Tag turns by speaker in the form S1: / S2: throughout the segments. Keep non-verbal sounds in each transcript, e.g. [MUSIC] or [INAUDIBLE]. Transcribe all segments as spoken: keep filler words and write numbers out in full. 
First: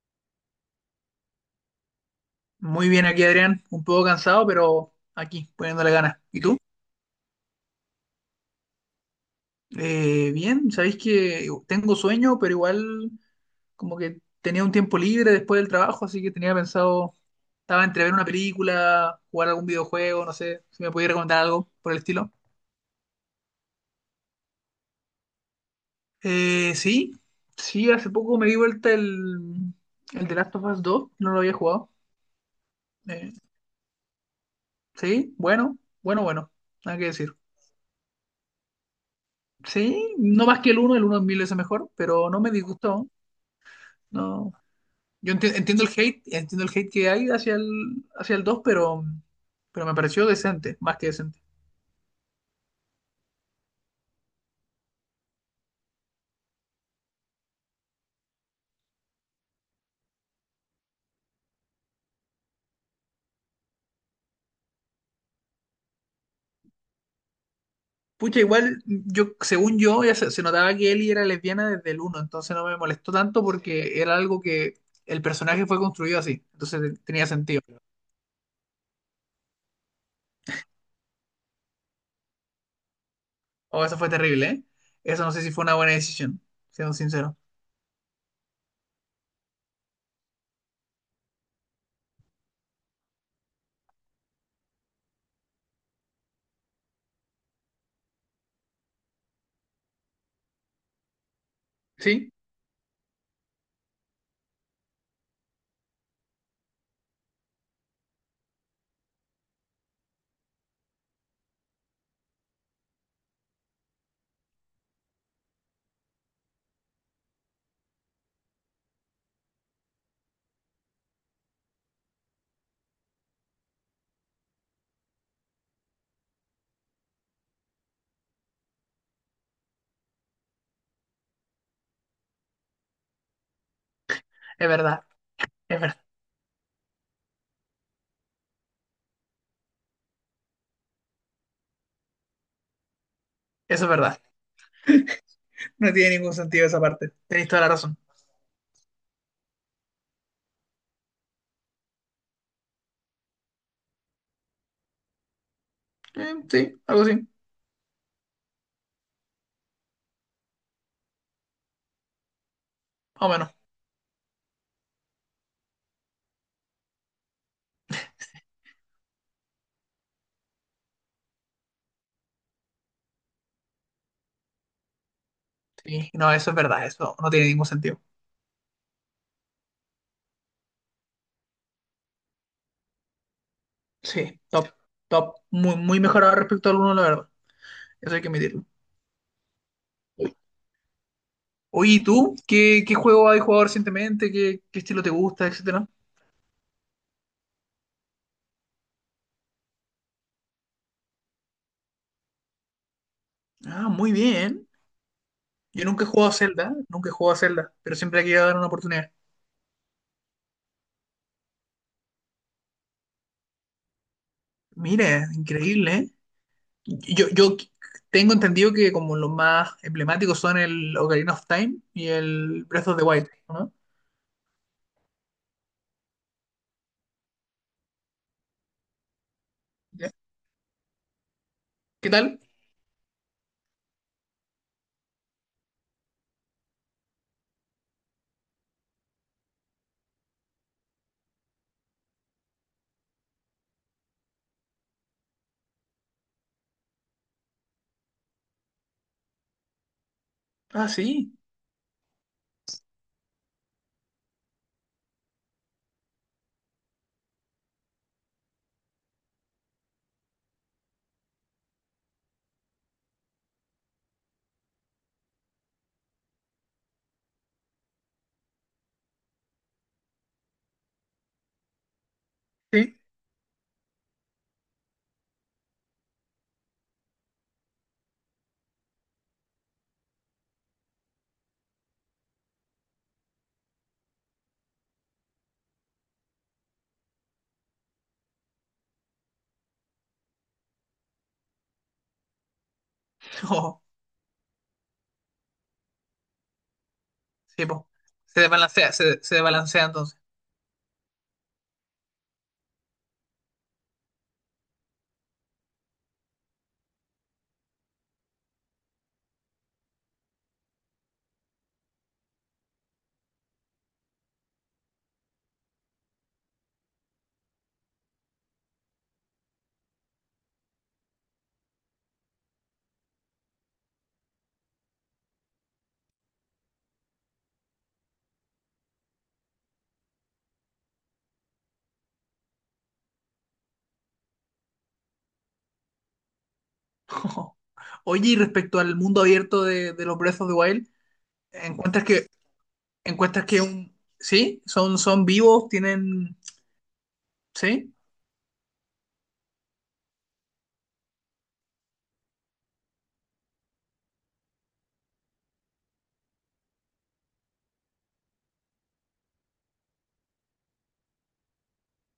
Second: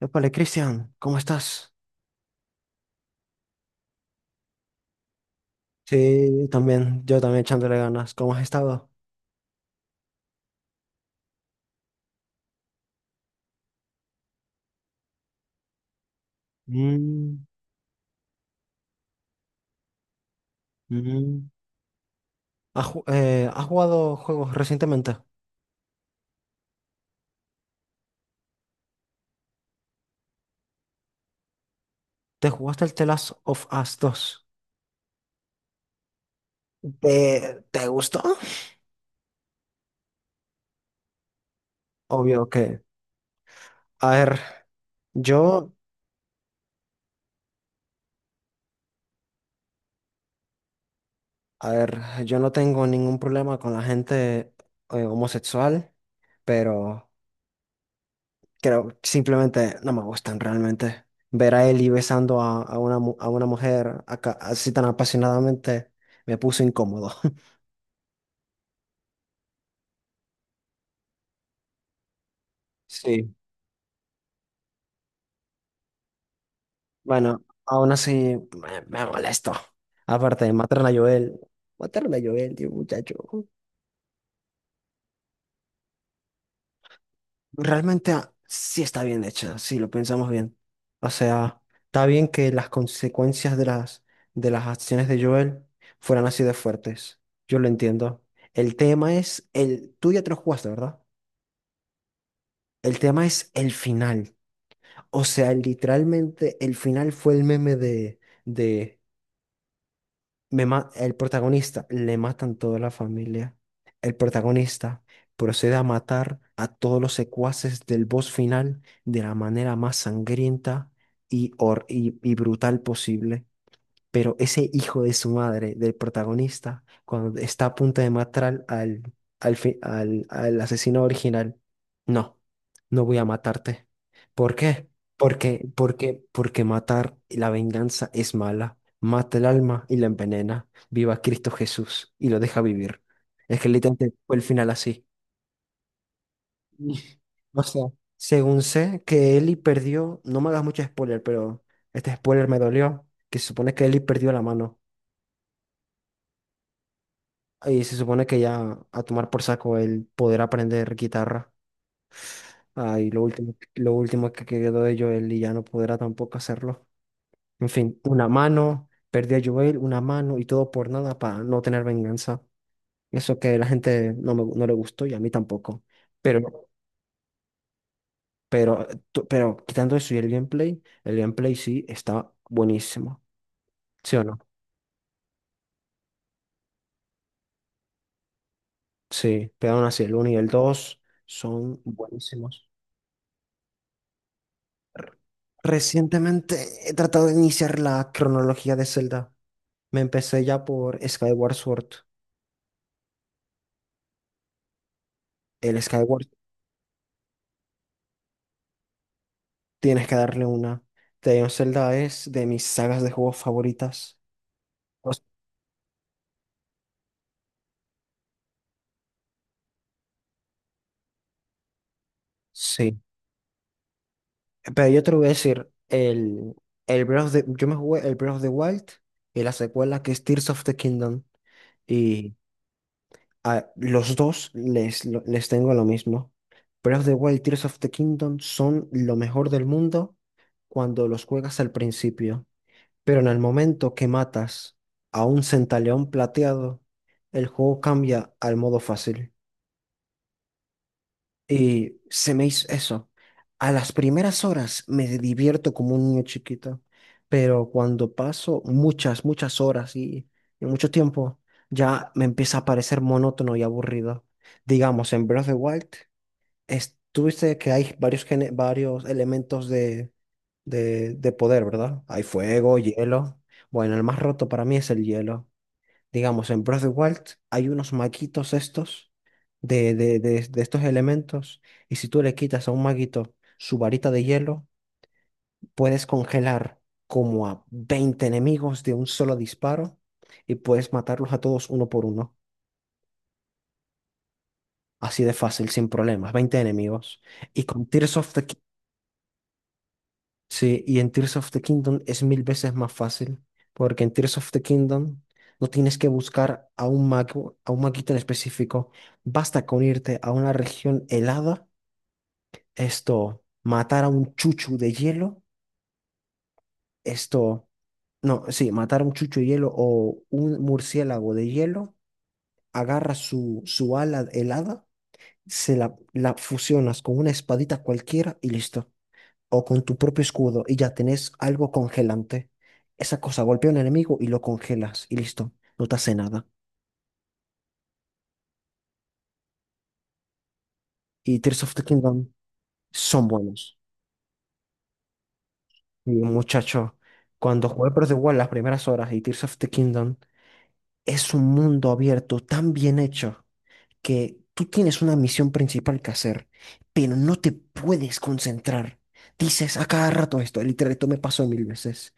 S1: Épale, Cristian, ¿cómo estás?
S2: Muy bien aquí, Adrián. Un poco cansado, pero aquí, poniéndole ganas. ¿Y
S1: Sí,
S2: tú?
S1: también, yo también echándole ganas. ¿Cómo has estado?
S2: Eh, bien, sabéis que tengo sueño, pero igual como que tenía un tiempo libre después del trabajo, así que tenía pensado,
S1: Mm.
S2: estaba entre ver una película, jugar algún videojuego, no sé, si me podías recomendar
S1: Mm.
S2: algo por el estilo.
S1: ¿Has, ju- eh, has jugado juegos recientemente?
S2: Eh, sí, sí, hace poco me di vuelta el, el The Last of Us dos, no lo había jugado.
S1: ¿Te jugaste el The Last
S2: Eh,
S1: of Us dos?
S2: sí, bueno, bueno, bueno, nada que decir.
S1: ¿Te, te gustó?
S2: Sí, no más que el uno el uno es mil veces mejor, pero no
S1: Obvio
S2: me
S1: que,
S2: disgustó.
S1: a ver,
S2: No, Yo enti-
S1: yo,
S2: entiendo el hate, entiendo el hate que hay hacia el, hacia el dos, pero, pero me pareció decente, más que decente.
S1: a ver, yo no tengo ningún problema con la gente eh, homosexual, pero creo que simplemente no me gustan realmente. Ver a Ellie besando a, a una, mu- a una mujer acá, así tan apasionadamente me puso incómodo. [LAUGHS]
S2: Pucha, igual, yo, según yo, ya se, se notaba que Ellie era lesbiana desde el uno, entonces no me molestó
S1: Sí.
S2: tanto porque era algo que el personaje fue construido así, entonces tenía
S1: Bueno,
S2: sentido.
S1: aún así me, me molesto. Aparte, mataron a Joel. Mataron a Joel, tío, muchacho.
S2: Oh, eso fue terrible, ¿eh? Eso no sé si fue una buena decisión, siendo sincero.
S1: Realmente ah, sí está bien hecha, si lo pensamos bien. O sea, está bien que las consecuencias de las, de las acciones de Joel fueran así de fuertes. Yo lo entiendo. El tema es, el, tú ya te lo jugaste, ¿verdad?
S2: Sí,
S1: El tema es el final. O sea, literalmente el final fue el meme de, de me ma- el protagonista, le matan toda la familia. El protagonista procede a matar a todos los secuaces del boss final de la manera más sangrienta y, hor- y, y brutal posible. Pero ese hijo de su madre, del protagonista, cuando está a punto de matar al, al, fi- al, al asesino original, no, no voy a matarte. ¿Por
S2: es
S1: qué?
S2: verdad,
S1: Porque,
S2: es verdad,
S1: porque, porque matar y la venganza es mala. Mata el alma y la envenena. Viva Cristo Jesús y lo deja vivir. Es que
S2: eso es
S1: literalmente
S2: verdad.
S1: fue el final así.
S2: No tiene ningún sentido
S1: [LAUGHS]
S2: esa
S1: Y-
S2: parte, tenéis
S1: O
S2: toda la
S1: sea,
S2: razón.
S1: según sé que Eli perdió, no me hagas mucho spoiler, pero este spoiler me dolió, que se supone que Eli perdió la mano.
S2: Eh, sí, algo así, más
S1: Y se supone que ya a tomar por saco el poder aprender guitarra. Ah, y lo
S2: o menos.
S1: último, lo último que quedó de Joel y ya no podrá tampoco hacerlo. En fin, una mano, perdí a Joel, una mano y todo por nada para no tener venganza. Eso que la gente no, me- no le gustó y a mí tampoco.
S2: Sí, no, eso es
S1: Pero,
S2: verdad, eso no tiene ningún sentido.
S1: pero, tú- pero quitando eso y el gameplay, el gameplay sí está buenísimo. ¿Sí o no?
S2: Sí, top, top. Muy, muy mejorado respecto al uno, la verdad. Eso hay que admitirlo.
S1: Sí, pero aún así el uno y el dos son
S2: Oye, ¿y tú?
S1: buenísimos.
S2: ¿Qué, ¿qué juego has jugado recientemente? ¿Qué, qué estilo te gusta, etcétera?
S1: Recientemente he tratado de iniciar la cronología de Zelda. Me empecé ya por Skyward Sword.
S2: Ah, muy bien.
S1: El
S2: Yo nunca he
S1: Skyward
S2: jugado a Zelda, nunca he jugado a Zelda, pero siempre he querido dar una oportunidad.
S1: Tienes que darle una. The of Zelda es de mis sagas de juegos favoritas. O s-
S2: Mire, increíble, ¿eh? Yo, yo tengo entendido que como los más emblemáticos son el Ocarina of Time y el Breath of
S1: sí.
S2: the Wild, ¿no?
S1: Pero yo te lo voy a decir, el, el Breath of the- yo me jugué el Breath of the Wild y la secuela
S2: Ya.
S1: que es Tears of the Kingdom.
S2: ¿Qué
S1: Y
S2: tal?
S1: a los dos les, lo- les tengo lo mismo. Breath of the Wild y Tears of the Kingdom son lo mejor del mundo cuando los juegas al principio. Pero en el momento que matas a un centaleón plateado, el juego cambia al modo fácil.
S2: Ah, sí,
S1: Y se me hizo eso. A las primeras horas me divierto como un niño chiquito, pero cuando paso muchas, muchas horas y, y mucho tiempo, ya me empieza a parecer monótono y aburrido. Digamos, en Breath of the Wild, es- tuviste que hay varios, gene- varios elementos de, de, de poder, ¿verdad? Hay fuego,
S2: sí.
S1: hielo. Bueno, el más roto para mí es el hielo. Digamos, en Breath of the Wild hay unos maquitos estos de, de, de, de estos elementos y si tú le quitas a un maguito su varita de hielo, puedes congelar como a veinte enemigos de un solo disparo y puedes matarlos a todos uno por uno.
S2: [LAUGHS] Oh,
S1: Así de fácil, sin problemas, veinte enemigos. Y
S2: sí,
S1: con
S2: po.
S1: Tears of
S2: Se
S1: the
S2: desbalancea, se, se desbalancea entonces.
S1: Sí, y en Tears of the Kingdom es mil veces más fácil, porque en Tears of the Kingdom no tienes que buscar a un mago, a un maguito en específico. Basta con irte a una región helada, esto, matar a un chuchu de hielo, esto, no, sí, matar a un chuchu de hielo o un murciélago de hielo, agarras su, su ala helada, se la, la fusionas con una espadita cualquiera y listo. O con tu propio escudo y ya tenés algo congelante. Esa cosa golpea a un enemigo y lo congelas y listo, no te hace nada.
S2: [LAUGHS] Oye, y respecto al mundo abierto de, de los Breath of the Wild,
S1: Y Tears of the
S2: ¿encuentras que,
S1: Kingdom son
S2: encuentras que
S1: buenos.
S2: un, sí, son, son vivos,
S1: Y
S2: tienen,
S1: muchacho, cuando jugué
S2: ¿sí?
S1: Breath of the Wild las primeras horas y Tears of the Kingdom es un mundo abierto tan bien hecho que tú tienes una misión principal que hacer, pero no te puedes concentrar. Dices a cada rato esto, literal, esto me pasó mil veces.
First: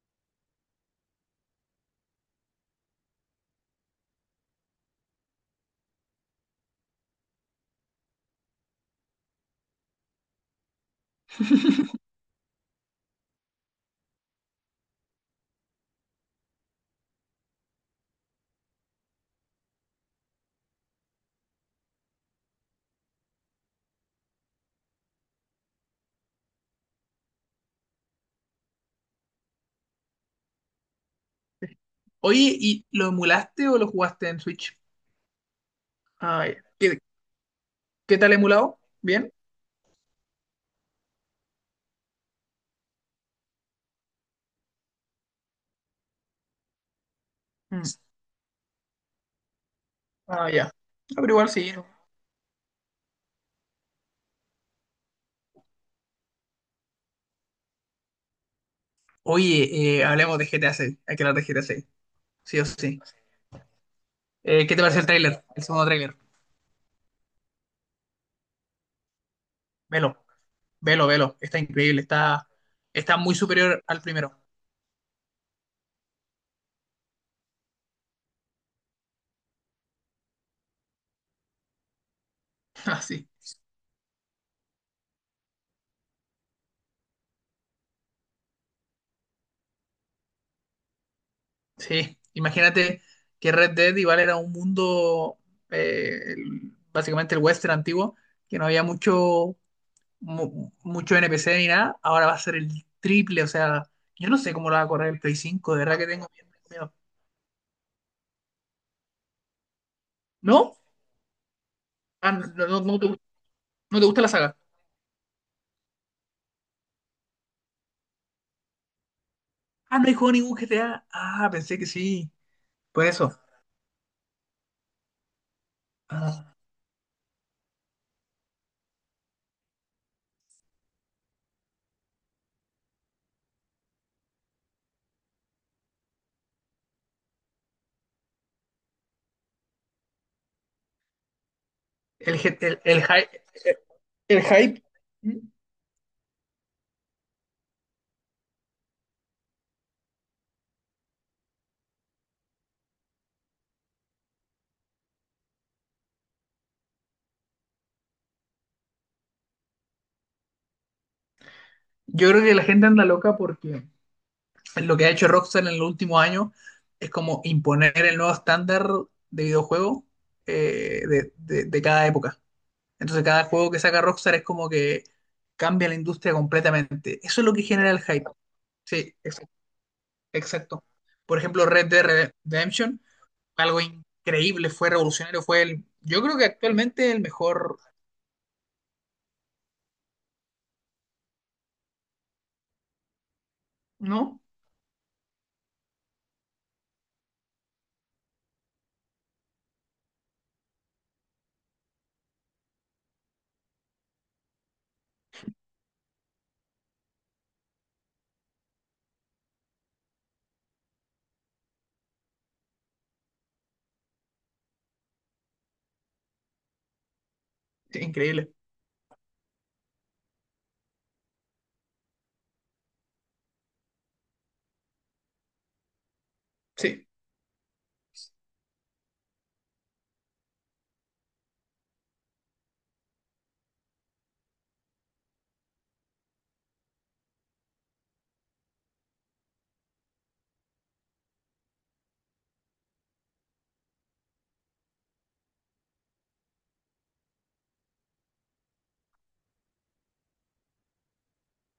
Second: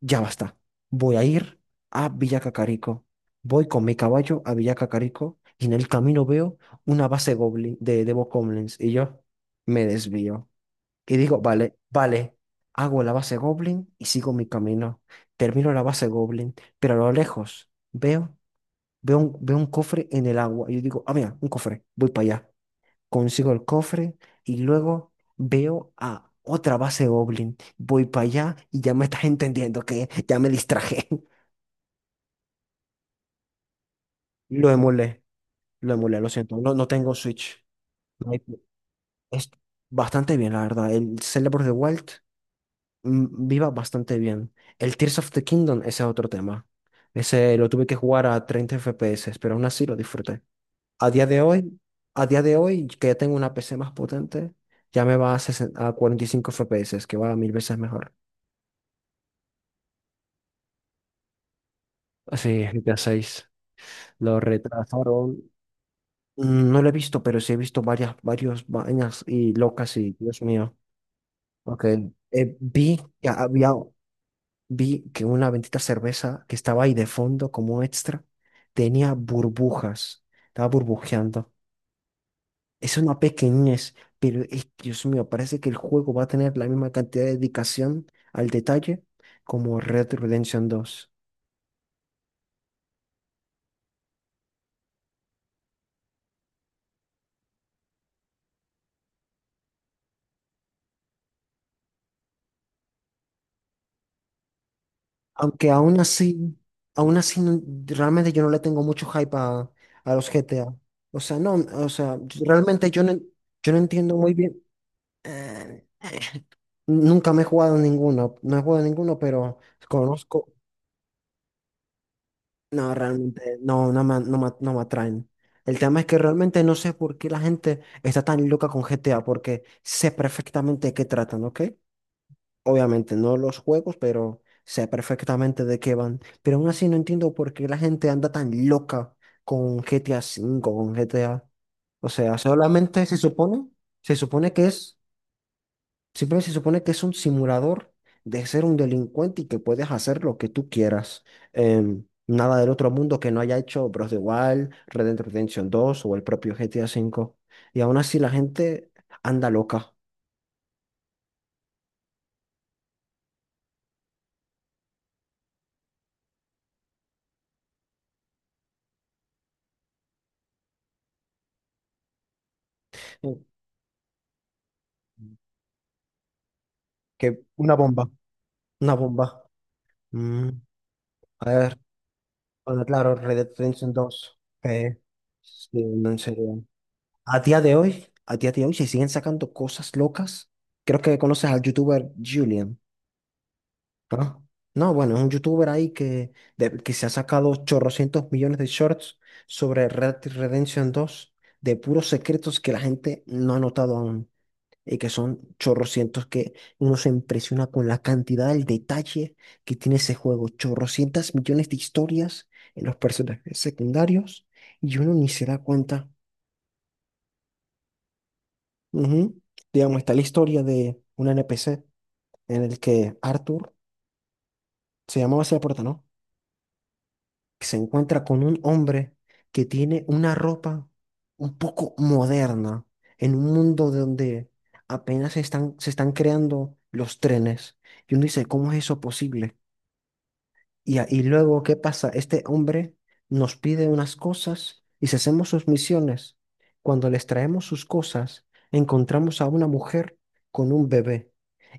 S1: Ya basta. Voy a ir a Villa Cacarico. Voy con mi caballo a Villa Cacarico y en el camino veo una base goblin de, de bokoblins y yo me desvío. Y digo, vale, vale, hago la base goblin y sigo mi camino. Termino la base goblin, pero a lo lejos veo, veo un, veo un cofre en el agua y yo digo, ah, mira, un cofre, voy para allá, consigo el cofre y luego veo a otra base Goblin. Voy para allá y ya me estás entendiendo que ya me distraje. [LAUGHS]
S2: Oye, ¿y lo emulaste o lo jugaste en
S1: Lo
S2: Switch?
S1: emulé, lo emulé, lo
S2: Ah, ya.
S1: siento. No, no
S2: ¿Qué,
S1: tengo Switch.
S2: qué
S1: No
S2: tal
S1: hay-
S2: emulado? ¿Bien?
S1: Es bastante bien, la verdad. El Zelda Breath of the Wild mm, viva bastante bien. El Tears of the Kingdom, ese es otro tema. Ese lo
S2: Mm.
S1: tuve que jugar a treinta F P S, pero aún así lo disfruté.
S2: Ah, ya. Ah,
S1: A día
S2: pero
S1: de
S2: igual sí.
S1: hoy, a día de hoy, que ya tengo una P C más potente, ya me va a, sesenta a cuarenta y cinco F P S, que va a mil veces mejor.
S2: Oye, eh, hablemos de G T A seis. Hay que hablar de G T A seis. Sí
S1: Sí,
S2: o
S1: G T A
S2: sí.
S1: seis. Lo
S2: Eh, ¿qué te parece el tráiler?
S1: retrasaron.
S2: El segundo tráiler.
S1: Mm. No lo he visto, pero sí he visto varias, varios vainas y locas y
S2: Velo,
S1: Dios mío.
S2: velo, velo. Está
S1: Ok.
S2: increíble. Está,
S1: Eh, vi
S2: está
S1: que
S2: muy
S1: había,
S2: superior al primero.
S1: vi que una bendita cerveza que estaba ahí de fondo como extra tenía burbujas. Estaba burbujeando.
S2: [LAUGHS]
S1: Es una
S2: Así.
S1: pequeñez, pero es, Dios mío, parece que el juego va a tener la misma cantidad de dedicación al detalle como Red Dead Redemption dos.
S2: Sí, imagínate que Red Dead igual era un mundo, eh, el- básicamente el western antiguo, que no había mucho, mu- mucho N P C ni nada, ahora va a ser el triple. O sea, yo no sé cómo lo va a correr el Play
S1: Aunque
S2: cinco. De verdad
S1: aún
S2: que tengo miedo.
S1: así,
S2: Miedo.
S1: aún así, no- realmente yo no le tengo mucho hype a, a los G T A.
S2: ¿No?
S1: O sea, no, o sea,
S2: Ah, no, no,
S1: realmente
S2: no
S1: yo
S2: te,
S1: no,
S2: gu-
S1: yo no
S2: no te
S1: entiendo
S2: gusta la
S1: muy
S2: saga.
S1: bien. eh, nunca me he jugado ninguno, no he jugado ninguno, pero
S2: Ah, no hay juego
S1: conozco.
S2: ningún G T A. Ah, pensé que sí,
S1: No,
S2: por eso.
S1: realmente no, no me, no me- no me atraen. El tema es que
S2: Ah,
S1: realmente no sé por qué la gente está tan loca con G T A, porque sé perfectamente de qué tratan, ¿ok? Obviamente no los juegos, pero sé perfectamente de qué van. Pero aún así no entiendo por qué la gente anda tan loca con G T A cinco con G T A. O sea,
S2: el, G- el, el,
S1: solamente se
S2: hy-
S1: supone, se
S2: El
S1: supone que
S2: hype.
S1: es
S2: ¿Mm?
S1: Simplemente se supone que es un simulador de ser un delincuente y que puedes hacer lo que tú quieras. Em, nada del otro mundo que no haya hecho Bros. De Wild, Red Dead Redemption dos o el propio G T A cinco. Y aún así la gente anda loca.
S2: Yo creo que la gente anda loca porque... Lo que ha hecho Rockstar en los últimos años es como imponer el nuevo estándar de videojuego, eh, de, de- de cada época. Entonces
S1: Mm.
S2: cada juego que saca Rockstar es como que cambia la industria completamente.
S1: Que
S2: Eso es lo que
S1: Una
S2: genera el
S1: bomba.
S2: hype.
S1: Una
S2: Sí, ex-
S1: bomba. Mm.
S2: exacto. Por
S1: A
S2: ejemplo,
S1: ver,
S2: Red Dead Red-
S1: bueno,
S2: Redemption,
S1: claro, Red Dead
S2: algo
S1: Redemption dos,
S2: increíble, fue
S1: eh,
S2: revolucionario, fue
S1: sí,
S2: el,
S1: no, en
S2: yo creo que
S1: serio.
S2: actualmente el
S1: A día de
S2: mejor,
S1: hoy, a día de hoy se siguen sacando cosas locas. Creo que conoces al youtuber Julian. Ah.
S2: ¿no?
S1: No, bueno, es un youtuber ahí que, de- que se ha sacado chorrocientos millones de shorts sobre Red Dead Redemption dos de puros secretos que la gente no ha notado aún y que son chorrocientos que uno se impresiona con la cantidad, el detalle que tiene ese juego. Chorrocientas millones de historias en los personajes secundarios y uno ni se da cuenta.
S2: Sí, increíble,
S1: Ujú. Digamos, está la historia de un N P C en el que Arthur se llamaba así la puerta, ¿no?,
S2: sí.
S1: que se encuentra con un hombre que tiene una ropa un poco moderna en un mundo donde apenas se están, se están creando los trenes. Y uno dice, ¿cómo es eso posible? Y, a- y luego, ¿qué pasa? Este hombre nos pide unas cosas y si hacemos sus misiones, cuando les traemos sus cosas, encontramos a una mujer con un bebé.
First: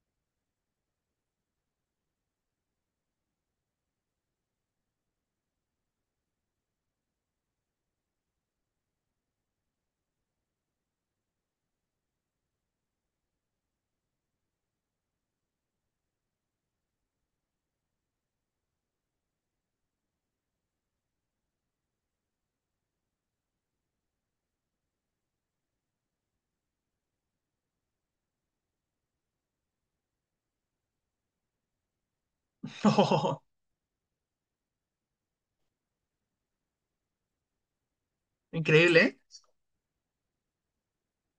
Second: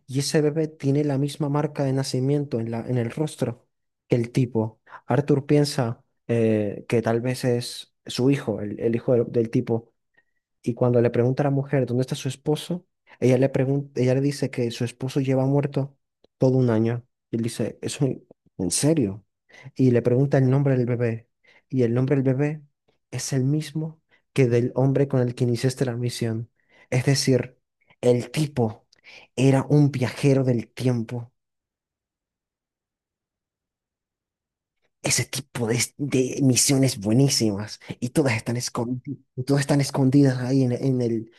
S1: Y ese bebé tiene la misma marca de nacimiento en la, en el rostro que el tipo. Arthur piensa eh, que tal vez es su hijo, el, el hijo del, del tipo, y cuando le pregunta a la mujer dónde está su esposo, ella le pregunta, ella le dice que su esposo lleva muerto todo un año. Y él dice, ¿eso en serio? Y le pregunta el nombre del bebé. Y el nombre del bebé es el mismo que del hombre con el que iniciaste la misión. Es decir, el tipo era un viajero del tiempo.
S2: [LAUGHS]
S1: Ese tipo de, de misiones buenísimas. Y todas están
S2: Increíble,
S1: escondidas,
S2: ¿eh?
S1: todas están escondidas ahí en, en el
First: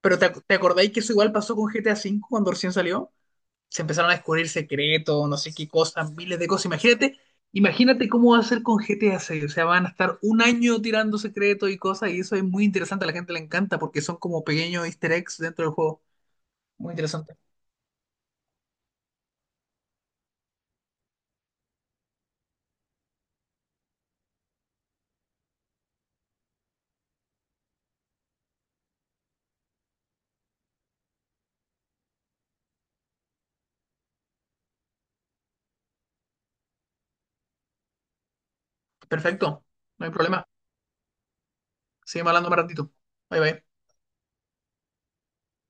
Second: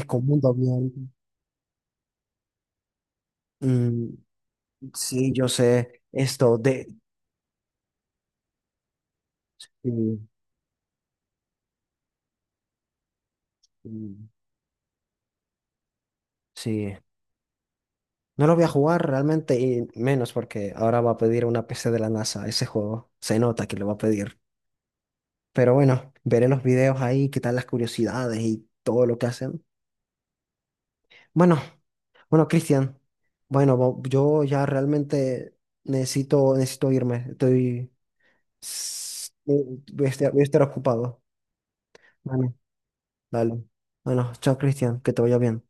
S2: Pero ¿te, ac-
S1: mundo
S2: te acordáis
S1: abierto.
S2: que eso igual pasó con G T A cinco cuando recién salió? Se
S1: Mm.
S2: empezaron a descubrir secretos,
S1: Sí,
S2: no
S1: yo
S2: sé qué
S1: sé
S2: cosas, miles de
S1: esto
S2: cosas.
S1: de...
S2: Imagínate, imagínate cómo va a ser con G T A seis. O sea, van a estar
S1: Mm.
S2: un año tirando secretos y cosas, y eso es muy interesante, a la gente le encanta porque son
S1: Mm.
S2: como pequeños easter eggs dentro del juego. Muy
S1: Sí,
S2: interesante.
S1: no lo voy a jugar realmente y menos porque ahora va a pedir una P C de la NASA ese juego. Se nota que lo va a pedir. Pero bueno, veré los videos ahí, qué tal las curiosidades y todo lo que hacen. Bueno, bueno, Cristian, bueno, bo- yo ya realmente necesito, necesito irme. Estoy... s-
S2: Perfecto,
S1: eh,
S2: no
S1: Voy a
S2: hay
S1: estar, voy a
S2: problema.
S1: estar ocupado.
S2: Seguimos hablando
S1: Bueno,
S2: un ratito. Bye
S1: dale.
S2: bye.
S1: Bueno, chao, Cristian, que te vaya bien.